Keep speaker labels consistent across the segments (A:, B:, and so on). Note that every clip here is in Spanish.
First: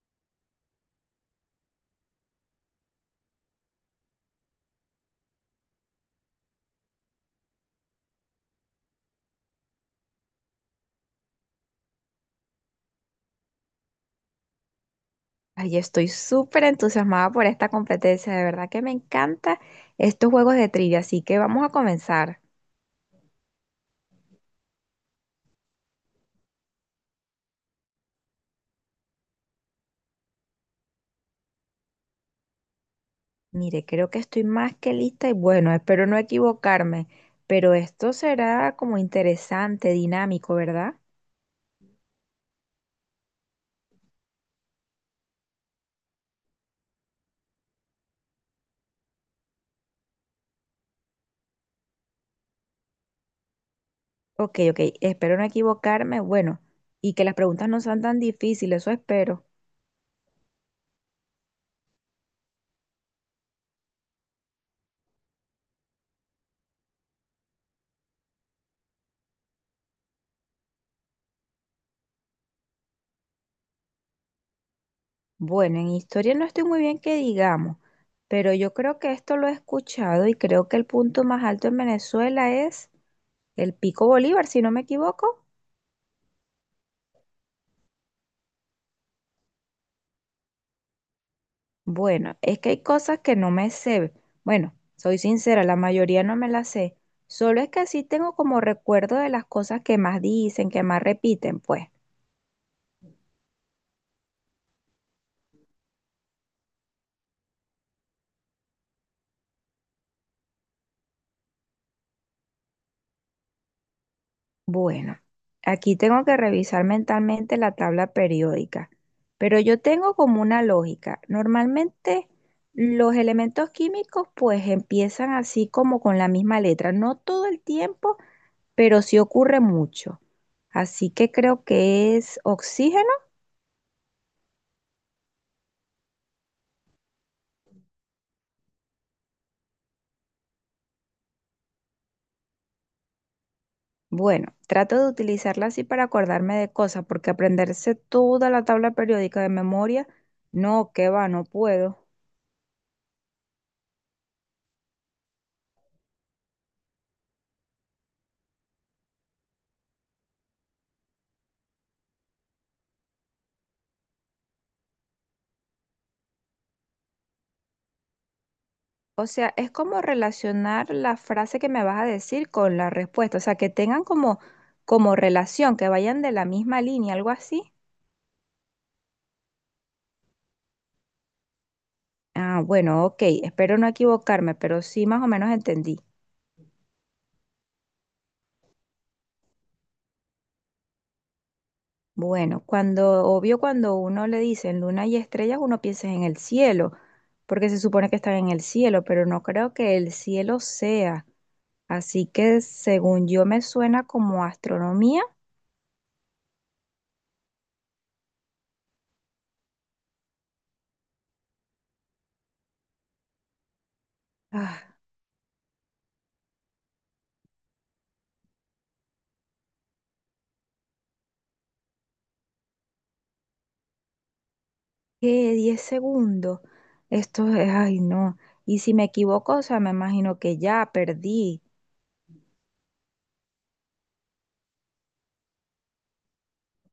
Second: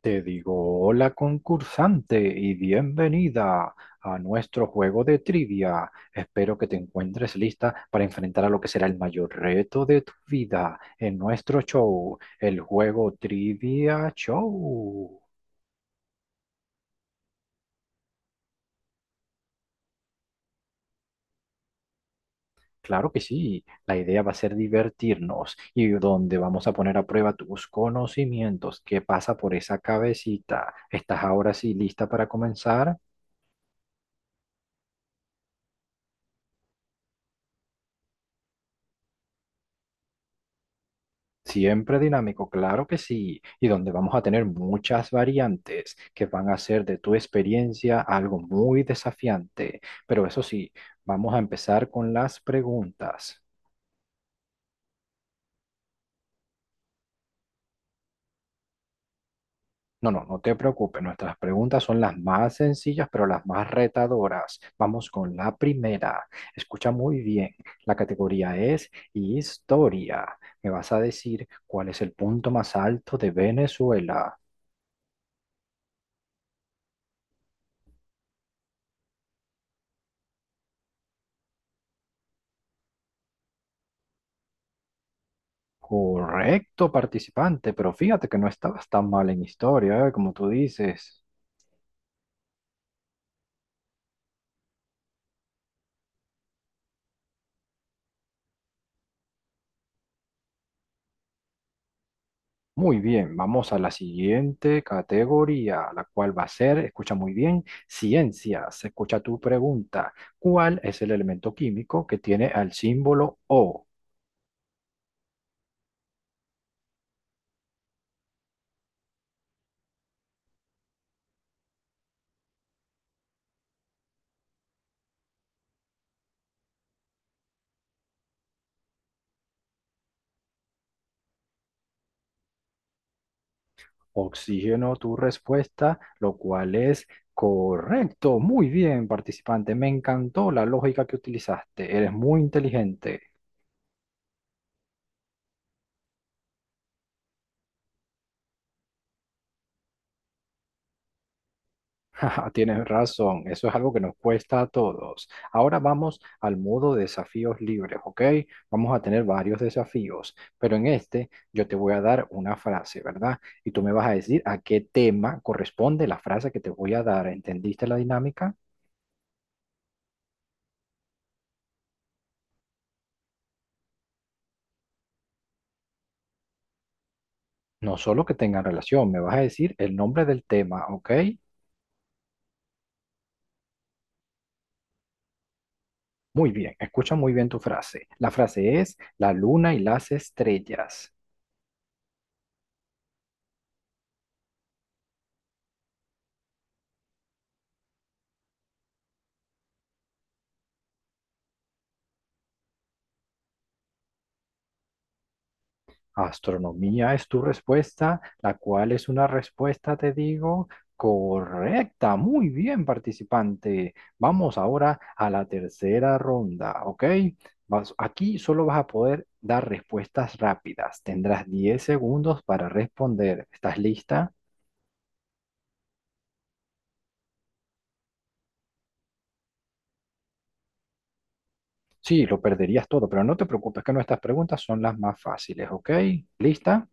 A: Te digo, hola concursante y bienvenida a nuestro juego de trivia. Espero que te encuentres lista para enfrentar a lo que será el mayor reto de tu vida en nuestro show, el juego Trivia Show.
B: Ay, estoy súper entusiasmada por esta competencia, de verdad que me encanta estos juegos de trivia, así que vamos a comenzar.
A: Claro que sí, la idea va a ser divertirnos y donde vamos a poner a prueba tus conocimientos. ¿Qué pasa por esa cabecita? ¿Estás ahora sí lista para comenzar?
B: Mire, creo que estoy más que lista y bueno, espero no equivocarme, pero esto será como interesante, dinámico, ¿verdad?
A: Siempre dinámico, claro que sí, y donde vamos a tener muchas variantes que van a hacer de tu experiencia algo muy desafiante. Pero eso sí, vamos a empezar con las preguntas.
B: Ok, ok, espero no equivocarme, bueno, y que las preguntas no sean tan difíciles, eso espero.
A: No, no, no te preocupes, nuestras preguntas son las más sencillas, pero las más retadoras. Vamos con la primera. Escucha muy bien, la categoría es historia. Me vas a decir cuál es el punto más alto de Venezuela.
B: Bueno, en historia no estoy muy bien que digamos, pero yo creo que esto lo he escuchado y creo que el punto más alto en Venezuela es el Pico Bolívar, si no me equivoco.
A: Correcto, participante, pero fíjate que no estabas tan mal en historia, ¿eh? Como tú dices.
B: Bueno, es que hay cosas que no me sé. Bueno, soy sincera, la mayoría no me las sé. Solo es que sí tengo como recuerdo de las cosas que más dicen, que más repiten, pues.
A: Muy bien, vamos a la siguiente categoría, la cual va a ser, escucha muy bien, ciencias. Escucha tu pregunta. ¿Cuál es el elemento químico que tiene al símbolo O?
B: Bueno, aquí tengo que revisar mentalmente la tabla periódica, pero yo tengo como una lógica. Normalmente los elementos químicos pues empiezan así como con la misma letra, no todo el tiempo, pero sí ocurre mucho. Así que creo que es oxígeno.
A: Oxígeno, tu respuesta, lo cual es correcto. Muy bien, participante, me encantó la lógica que utilizaste. Eres muy inteligente.
B: Bueno, trato de utilizarla así para acordarme de cosas, porque aprenderse toda la tabla periódica de memoria, no, que va, no puedo.
A: Tienes razón, eso es algo que nos cuesta a todos. Ahora vamos al modo desafíos libres, ¿ok? Vamos a tener varios desafíos, pero en este yo te voy a dar una frase, ¿verdad? Y tú me vas a decir a qué tema corresponde la frase que te voy a dar. ¿Entendiste la dinámica?
B: O sea, es como relacionar la frase que me vas a decir con la respuesta, o sea, que tengan como, como relación, que vayan de la misma línea, algo así.
A: No solo que tengan relación, me vas a decir el nombre del tema, ¿ok?
B: Ah, bueno, ok, espero no equivocarme, pero sí más o menos entendí.
A: Muy bien, escucha muy bien tu frase. La frase es la luna y las estrellas.
B: Bueno, cuando, obvio, cuando uno le dicen luna y estrellas, uno piensa en el cielo, porque se supone que están en el cielo, pero no creo que el cielo sea. Así que según yo me suena como astronomía.
A: Astronomía es tu respuesta, la cual es una respuesta, te digo, correcta. Muy bien, participante. Vamos
B: Ah,
A: ahora a la tercera ronda, ¿ok? Aquí solo vas a poder dar respuestas rápidas. Tendrás 10 segundos para responder. ¿Estás lista?
B: ¿qué? 10 segundos. Esto es, ay, no. Y si me equivoco, o sea, me imagino que ya perdí.
A: Sí, lo perderías todo, pero no te preocupes que nuestras preguntas son las más fáciles, ¿ok? ¿Lista?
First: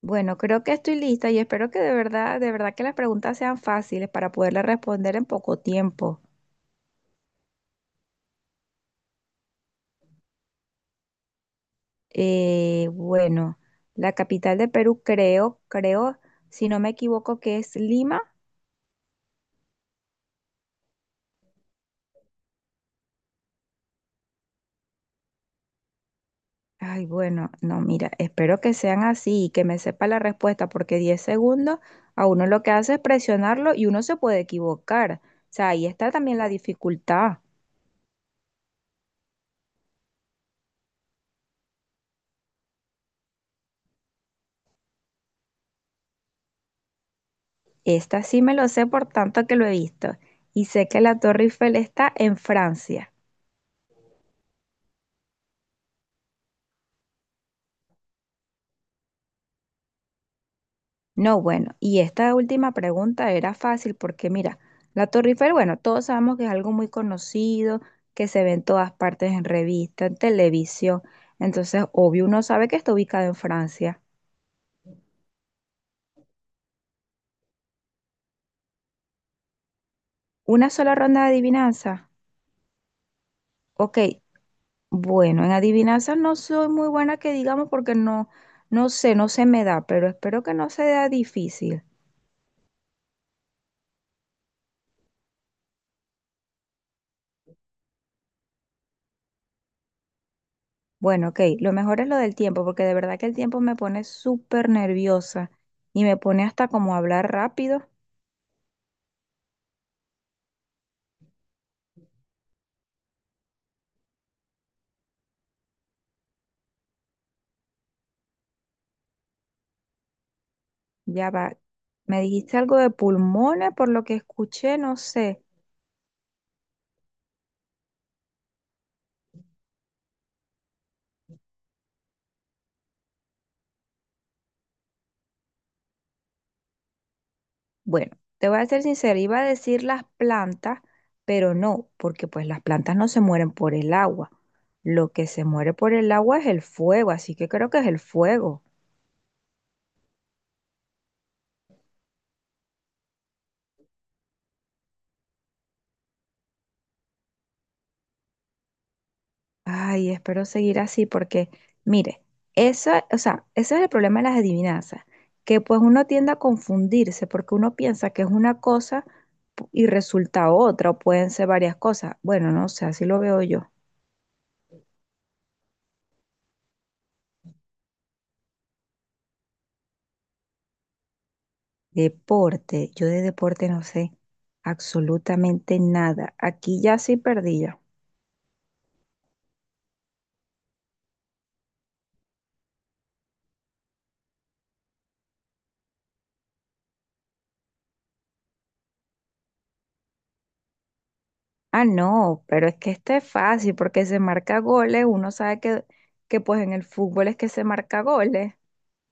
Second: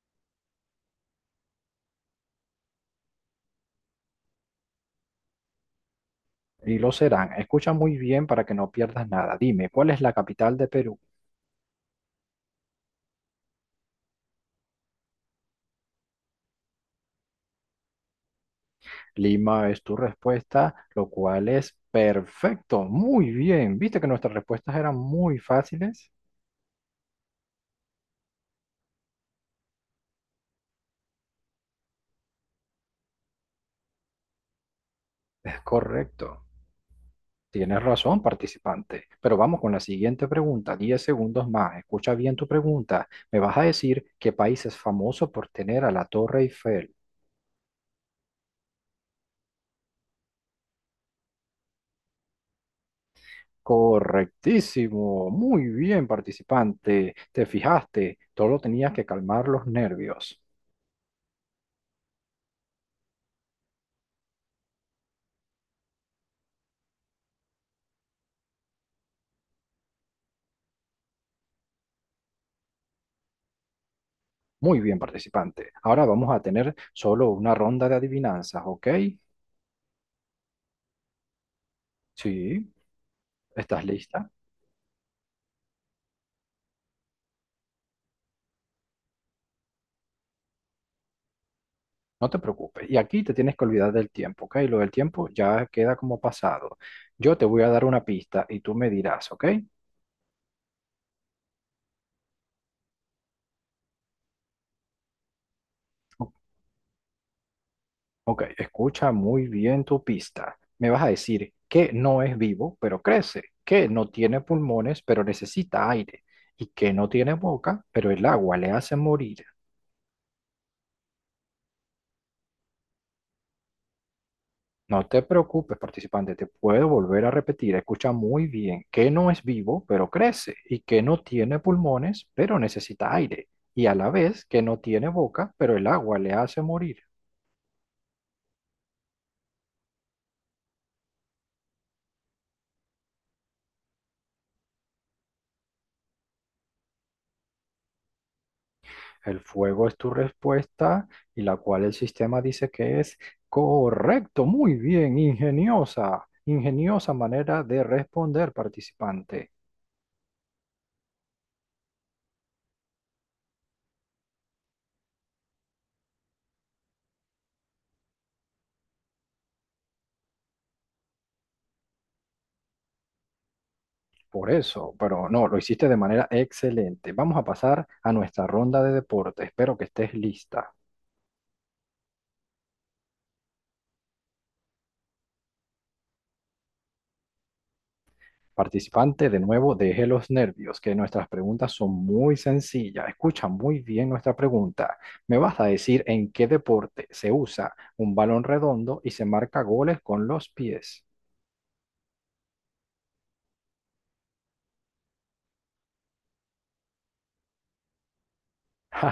B: Bueno, creo que estoy lista y espero que de verdad que las preguntas sean fáciles para poderle responder en poco tiempo.
A: Y lo serán. Escucha muy bien para que no pierdas nada. Dime, ¿cuál es la capital de Perú?
B: Eh, bueno, la capital de Perú creo, si no me equivoco, que es Lima.
A: Lima es tu respuesta, lo cual es perfecto. Muy bien. Viste que nuestras respuestas eran muy fáciles.
B: Ay, bueno, no, mira, espero que sean así y que me sepa la respuesta, porque 10 segundos a uno lo que hace es presionarlo y uno se puede equivocar. O
A: Es
B: sea, ahí está también
A: correcto.
B: la dificultad.
A: Tienes razón, participante. Pero vamos con la siguiente pregunta. 10 segundos más. Escucha bien tu pregunta. Me vas a decir qué país es famoso por tener a la Torre Eiffel.
B: Esta sí me lo sé por tanto que lo he visto. Y sé que la Torre Eiffel está en Francia.
A: Correctísimo. Muy bien, participante. Te fijaste. Solo tenías que calmar los nervios.
B: No, bueno, y esta última pregunta era fácil porque mira, la Torre Eiffel, bueno, todos sabemos que es algo muy conocido, que se ve en todas partes, en revistas, en televisión. Entonces, obvio, uno sabe que está ubicada en Francia.
A: Muy bien, participante. Ahora vamos a tener solo una ronda de adivinanzas, ¿ok?
B: Una sola ronda de adivinanza.
A: Sí, estás
B: Ok,
A: lista.
B: bueno, en adivinanza no soy muy buena que digamos porque no sé, no se me da, pero espero que no sea difícil.
A: No te preocupes. Y aquí te tienes que olvidar del tiempo, ¿ok? Lo del tiempo ya queda como pasado. Yo te voy a dar una pista y tú me dirás, ¿ok?
B: Bueno, ok, lo mejor es lo del tiempo, porque de verdad que el tiempo me pone súper nerviosa y me
A: O-
B: pone hasta como a hablar rápido.
A: Ok, escucha muy bien tu pista. Me vas a decir que no es vivo, pero crece, que no tiene pulmones, pero necesita aire, y que no tiene boca, pero el agua le hace morir.
B: Ya va. Me dijiste algo de pulmones, por lo que escuché, no
A: No te
B: sé.
A: preocupes, participante, te puedo volver a repetir. Escucha muy bien que no es vivo, pero crece, y que no tiene pulmones, pero necesita aire, y a la vez que no tiene boca, pero el agua le hace morir.
B: Bueno, te voy a ser sincera, iba a decir las plantas, pero no, porque pues las plantas no se mueren por el agua. Lo que se muere por el agua es el fuego, así que creo que es el fuego.
A: El fuego es tu respuesta, y la cual el sistema dice que es correcto, muy bien, ingeniosa, ingeniosa manera de responder, participante.
B: Ay, espero seguir así porque, mire, eso, o sea, ese es el problema de las adivinanzas, que pues uno tiende a confundirse porque uno piensa que es una cosa y resulta otra, o pueden ser varias cosas. Bueno, no sé, así lo veo yo.
A: Por eso, pero no, lo hiciste de manera excelente. Vamos a pasar a nuestra ronda de deporte. Espero que estés lista.
B: Deporte, yo de deporte no sé absolutamente nada. Aquí ya sí perdí yo.
A: Participante de nuevo, deje los nervios, que nuestras preguntas son muy sencillas. Escucha muy bien nuestra pregunta. ¿Me vas a decir en qué deporte se usa un balón redondo y se marca goles con los pies?
B: Ah, no, pero es que este es fácil porque se marca goles, uno sabe que pues en el fútbol es que se marca goles,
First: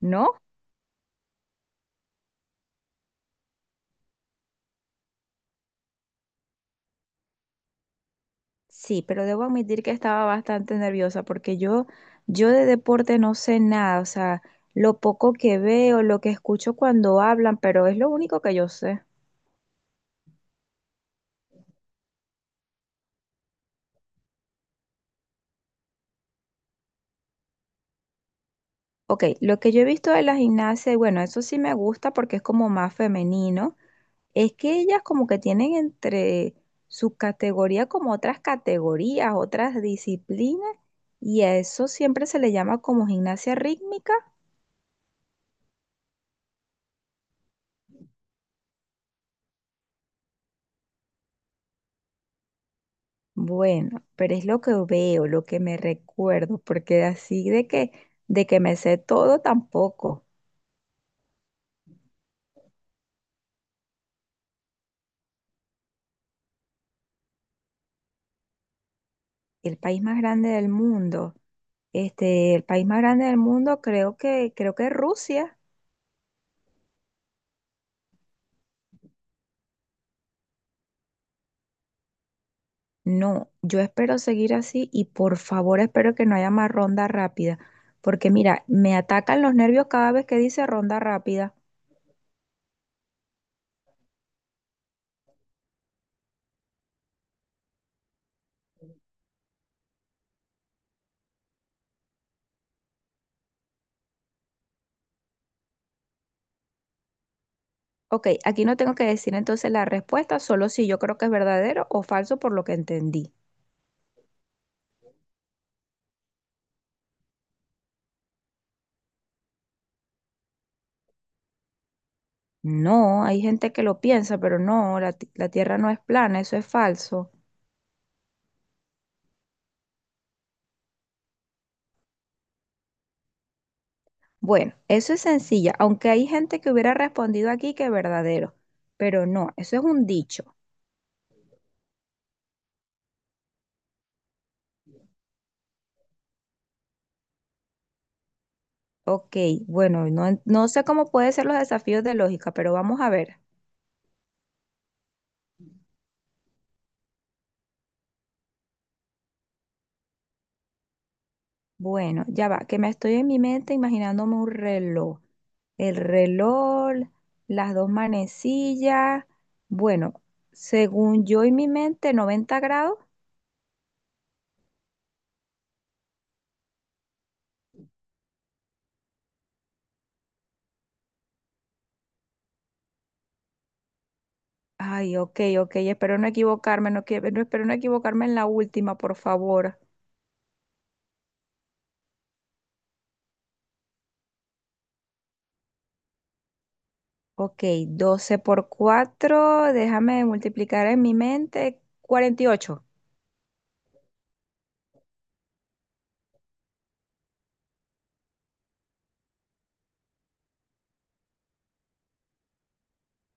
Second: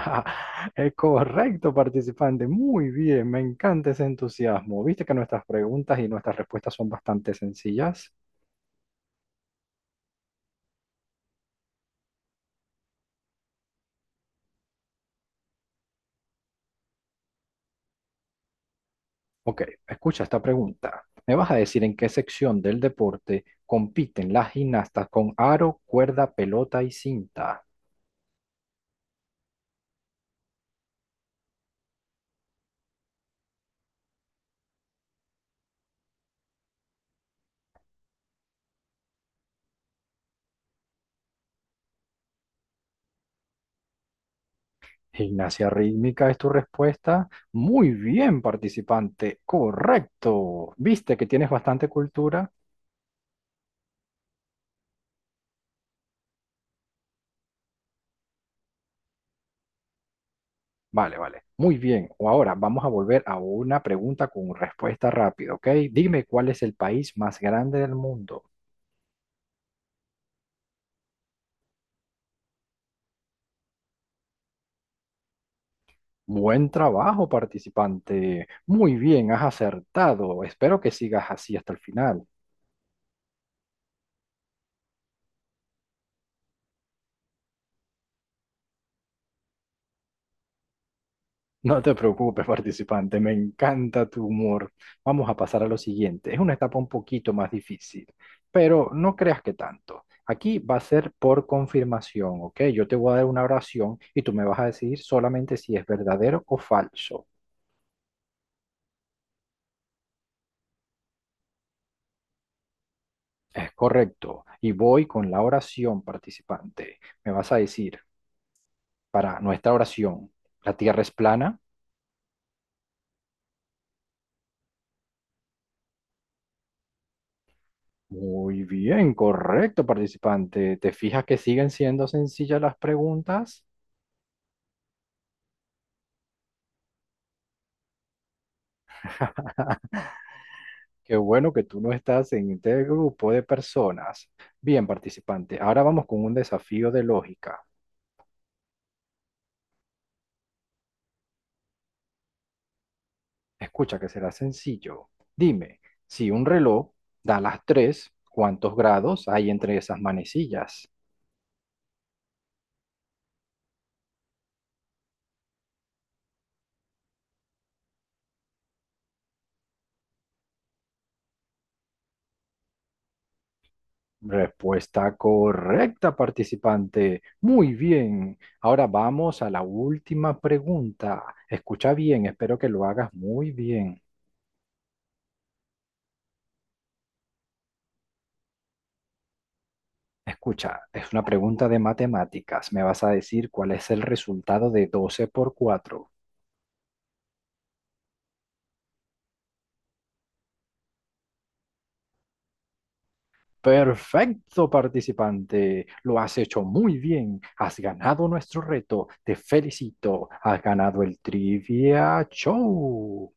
B: ¿no?
A: Es correcto, participante. Muy bien, me encanta ese entusiasmo. ¿Viste que nuestras preguntas y nuestras respuestas son bastante sencillas?
B: Sí, pero debo admitir que estaba bastante nerviosa porque yo de deporte no sé nada, o sea, lo poco que veo, lo que escucho cuando hablan, pero es lo único que yo sé.
A: Ok, escucha esta pregunta. ¿Me vas a decir en qué sección del deporte compiten las gimnastas con aro, cuerda, pelota y cinta?
B: Ok, lo que yo he visto de la gimnasia, y bueno, eso sí me gusta porque es como más femenino. Es que ellas como que tienen entre sus categorías como otras categorías, otras disciplinas, y a eso siempre se le llama como gimnasia rítmica.
A: Gimnasia rítmica es tu respuesta. Muy bien, participante. Correcto. ¿Viste que tienes bastante cultura?
B: Bueno, pero es lo que veo, lo que me recuerdo, porque así de que me sé todo tampoco.
A: Vale, vale. Muy bien. O ahora vamos a volver a una pregunta con respuesta rápida, ¿ok? Dime cuál es el país más grande del mundo.
B: El país más grande del mundo, este, el país más grande del mundo creo que es Rusia.
A: Buen trabajo, participante. Muy bien, has acertado. Espero que sigas así hasta el final.
B: No, yo espero seguir así y por favor espero que no haya más ronda rápida, porque mira, me atacan los nervios cada vez que dice ronda rápida.
A: No te preocupes, participante, me encanta tu humor. Vamos a pasar a lo siguiente. Es una etapa un poquito más difícil, pero no creas que tanto. Aquí va a ser por confirmación, ¿ok? Yo te voy a dar una oración y tú me vas a decir solamente si es verdadero o falso.
B: Ok, aquí no tengo que decir entonces la respuesta, solo si yo creo que es verdadero o falso por lo que entendí.
A: Es correcto. Y voy con la oración, participante. Me vas a decir, para nuestra oración, ¿la Tierra es plana?
B: No, hay gente que lo piensa, pero no, la Tierra no es plana, eso es falso.
A: Muy bien, correcto, participante. ¿Te fijas que siguen siendo sencillas las preguntas?
B: Bueno, eso es sencilla, aunque hay gente que hubiera respondido aquí que es verdadero, pero no, eso es un dicho.
A: Qué bueno que tú no estás en este grupo de personas. Bien, participante, ahora vamos con un desafío de lógica.
B: Ok, bueno, no sé cómo pueden ser los desafíos de lógica, pero vamos a ver.
A: Escucha que será sencillo. Dime, si un reloj da las 3, ¿cuántos grados hay entre esas manecillas?
B: Bueno, ya va, que me estoy en mi mente imaginándome un reloj. El reloj, las dos manecillas. Bueno, según yo en mi mente, 90 grados.
A: Respuesta correcta, participante. Muy bien. Ahora vamos a la última pregunta. Escucha bien, espero que lo hagas muy bien.
B: Ay, ok, ok, espero no equivocarme, espero no equivocarme en la última, por favor.
A: Escucha, es una pregunta de matemáticas. Me vas a decir cuál es el resultado de 12 por 4.
B: Ok, 12 por 4. Déjame multiplicar en mi mente. 48.
A: Perfecto, participante. Lo has hecho muy bien. Has ganado nuestro reto. Te felicito. Has ganado el Trivia Show.